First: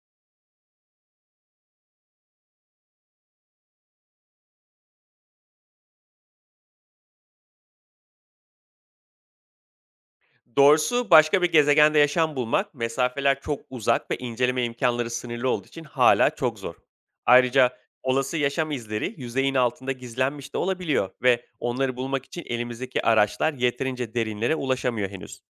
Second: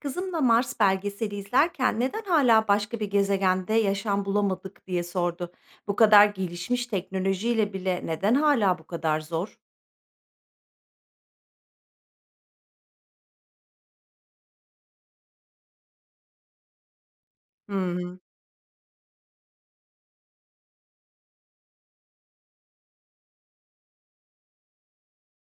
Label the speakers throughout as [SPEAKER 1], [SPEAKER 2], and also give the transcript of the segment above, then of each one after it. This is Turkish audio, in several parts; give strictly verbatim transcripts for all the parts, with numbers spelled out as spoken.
[SPEAKER 1] Kızımla Mars belgeseli izlerken neden hala başka bir gezegende yaşam bulamadık diye sordu. Bu kadar gelişmiş teknolojiyle bile neden hala bu kadar zor?
[SPEAKER 2] Doğrusu başka bir gezegende yaşam bulmak, mesafeler çok uzak ve inceleme imkanları sınırlı olduğu için hala çok zor. Ayrıca
[SPEAKER 1] Hmm.
[SPEAKER 2] olası yaşam izleri yüzeyin altında gizlenmiş de olabiliyor ve onları bulmak için elimizdeki araçlar yeterince derinlere ulaşamıyor henüz.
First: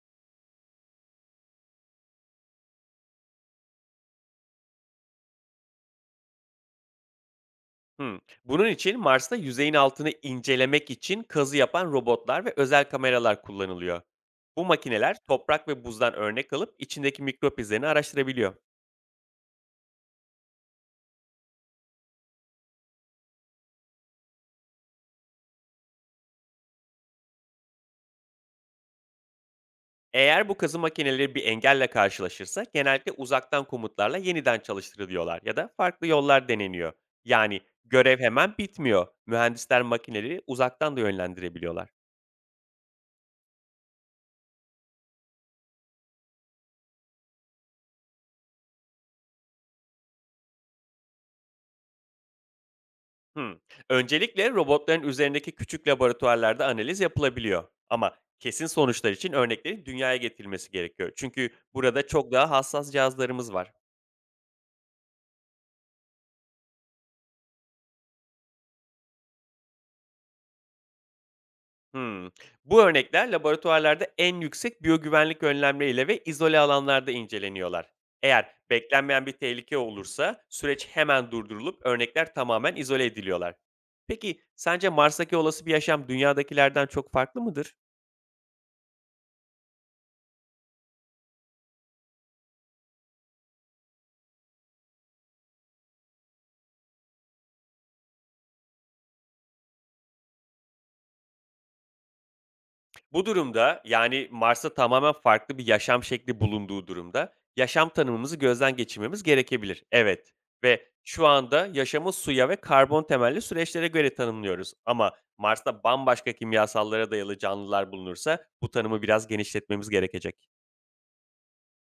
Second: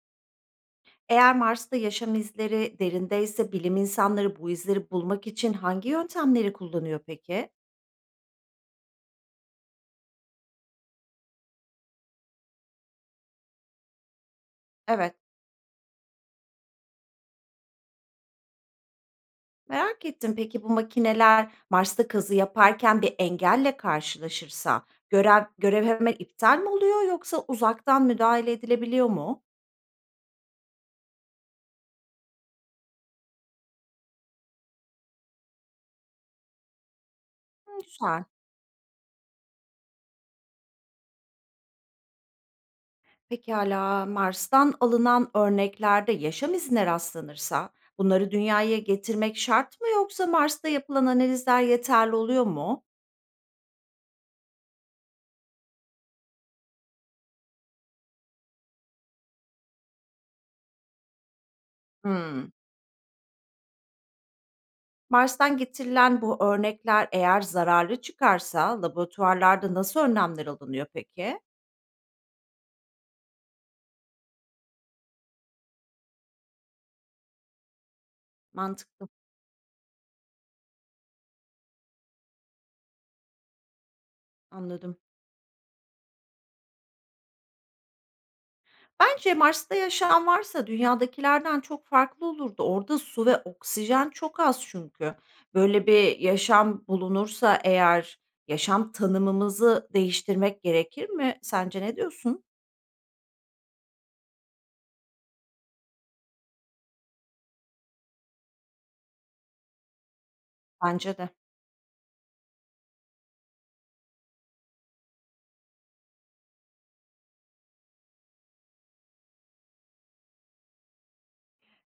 [SPEAKER 1] Eğer Mars'ta yaşam izleri derindeyse bilim insanları bu izleri bulmak için hangi yöntemleri kullanıyor peki?
[SPEAKER 2] Hımm. Bunun için Mars'ta yüzeyin altını incelemek için kazı yapan robotlar ve özel kameralar kullanılıyor. Bu
[SPEAKER 1] Evet,
[SPEAKER 2] makineler toprak ve buzdan örnek alıp içindeki mikrop izlerini araştırabiliyor.
[SPEAKER 1] merak ettim. Peki bu makineler Mars'ta kazı yaparken bir engelle karşılaşırsa görev görev hemen iptal mi oluyor yoksa uzaktan müdahale edilebiliyor mu?
[SPEAKER 2] Eğer bu kazı makineleri bir engelle karşılaşırsa, genellikle uzaktan komutlarla yeniden çalıştırılıyorlar ya da farklı yollar deneniyor. Yani
[SPEAKER 1] Hı,
[SPEAKER 2] görev
[SPEAKER 1] güzel.
[SPEAKER 2] hemen bitmiyor. Mühendisler makineleri uzaktan da yönlendirebiliyorlar.
[SPEAKER 1] Pekâlâ, Mars'tan alınan örneklerde yaşam izine rastlanırsa bunları Dünya'ya getirmek şart mı yoksa Mars'ta yapılan analizler yeterli oluyor mu?
[SPEAKER 2] Hmm. Öncelikle robotların üzerindeki küçük laboratuvarlarda analiz yapılabiliyor. Ama kesin sonuçlar için örnekleri dünyaya getirilmesi gerekiyor. Çünkü burada çok daha
[SPEAKER 1] Hımm.
[SPEAKER 2] hassas cihazlarımız var.
[SPEAKER 1] Mars'tan getirilen bu örnekler eğer zararlı çıkarsa laboratuvarlarda nasıl önlemler alınıyor peki?
[SPEAKER 2] Hımm. Bu örnekler laboratuvarlarda en yüksek biyogüvenlik önlemleriyle ve izole alanlarda inceleniyorlar. Eğer
[SPEAKER 1] Mantıklı,
[SPEAKER 2] beklenmeyen bir tehlike olursa, süreç hemen durdurulup örnekler tamamen izole ediliyorlar. Peki sence
[SPEAKER 1] anladım.
[SPEAKER 2] Mars'taki olası bir yaşam dünyadakilerden çok farklı mıdır?
[SPEAKER 1] Bence Mars'ta yaşam varsa dünyadakilerden çok farklı olurdu. Orada su ve oksijen çok az çünkü. Böyle bir yaşam bulunursa eğer yaşam tanımımızı değiştirmek gerekir mi? Sence ne diyorsun?
[SPEAKER 2] Bu durumda, yani, Mars'ta tamamen farklı bir yaşam şekli bulunduğu durumda yaşam tanımımızı gözden geçirmemiz gerekebilir. Evet, ve
[SPEAKER 1] Bence
[SPEAKER 2] şu
[SPEAKER 1] de.
[SPEAKER 2] anda yaşamı suya ve karbon temelli süreçlere göre tanımlıyoruz, ama Mars'ta bambaşka kimyasallara dayalı canlılar bulunursa bu tanımı biraz genişletmemiz gerekecek.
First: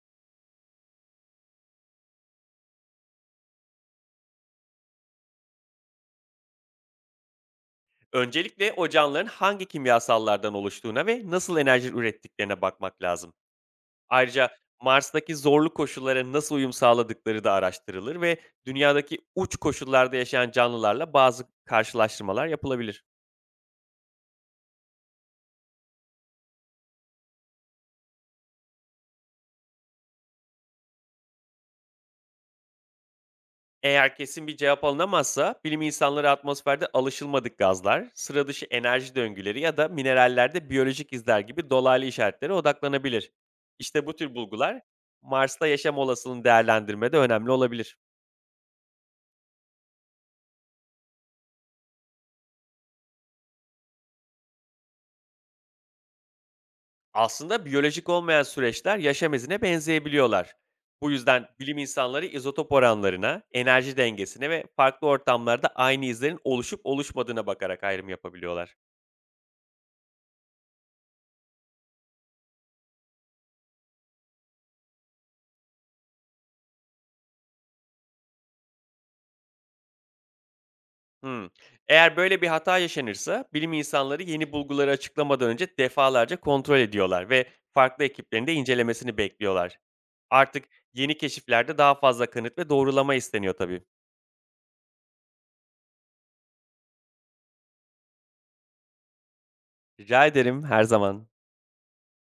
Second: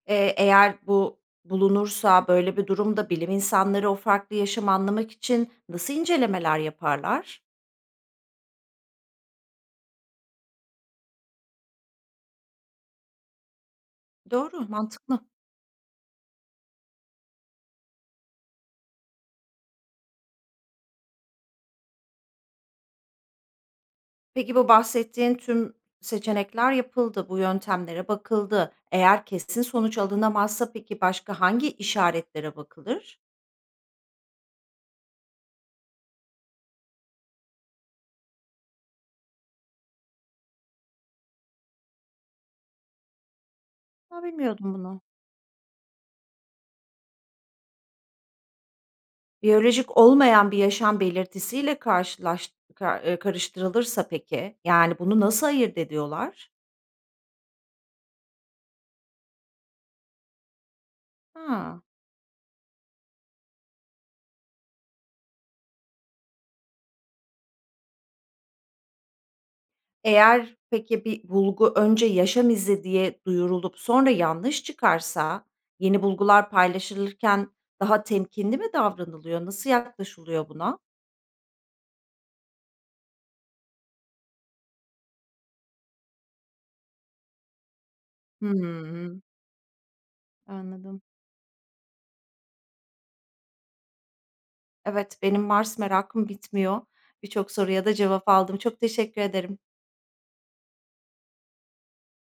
[SPEAKER 1] Eee, eğer bu bulunursa böyle bir durumda bilim insanları o farklı yaşamı anlamak için nasıl incelemeler yaparlar?
[SPEAKER 2] Öncelikle o canlıların hangi kimyasallardan oluştuğuna ve nasıl enerji ürettiklerine bakmak lazım. Ayrıca
[SPEAKER 1] Doğru, mantıklı.
[SPEAKER 2] Mars'taki zorlu koşullara nasıl uyum sağladıkları da araştırılır ve dünyadaki uç koşullarda yaşayan canlılarla bazı karşılaştırmalar yapılabilir.
[SPEAKER 1] Peki, bu bahsettiğin tüm seçenekler yapıldı, bu yöntemlere bakıldı. Eğer kesin sonuç alınamazsa peki başka hangi işaretlere bakılır?
[SPEAKER 2] Eğer kesin bir cevap alınamazsa, bilim insanları atmosferde alışılmadık gazlar, sıra dışı enerji döngüleri ya da minerallerde biyolojik izler gibi dolaylı işaretlere odaklanabilir. İşte bu
[SPEAKER 1] A,
[SPEAKER 2] tür
[SPEAKER 1] bilmiyordum
[SPEAKER 2] bulgular
[SPEAKER 1] bunu.
[SPEAKER 2] Mars'ta yaşam olasılığını değerlendirmede önemli olabilir.
[SPEAKER 1] Biyolojik olmayan bir yaşam belirtisiyle karşılaş ka eee, karıştırılırsa peki, yani, bunu nasıl ayırt ediyorlar?
[SPEAKER 2] Aslında biyolojik olmayan süreçler yaşam izine benzeyebiliyorlar. Bu yüzden bilim
[SPEAKER 1] Ha.
[SPEAKER 2] insanları izotop oranlarına, enerji dengesine ve farklı ortamlarda aynı izlerin oluşup oluşmadığına bakarak ayrım yapabiliyorlar.
[SPEAKER 1] Eğer peki bir bulgu önce yaşam izi diye duyurulup sonra yanlış çıkarsa, yeni bulgular paylaşılırken daha temkinli mi davranılıyor? Nasıl yaklaşılıyor buna?
[SPEAKER 2] Hmm. Eğer böyle bir hata yaşanırsa, bilim insanları yeni bulguları açıklamadan önce defalarca kontrol ediyorlar ve farklı ekiplerin de incelemesini
[SPEAKER 1] Hımm,
[SPEAKER 2] bekliyorlar. Artık
[SPEAKER 1] anladım.
[SPEAKER 2] yeni keşiflerde daha fazla kanıt ve doğrulama isteniyor tabii.
[SPEAKER 1] Evet, benim Mars merakım bitmiyor. Birçok soruya da cevap aldım. Çok teşekkür ederim.
[SPEAKER 2] Rica ederim, her zaman.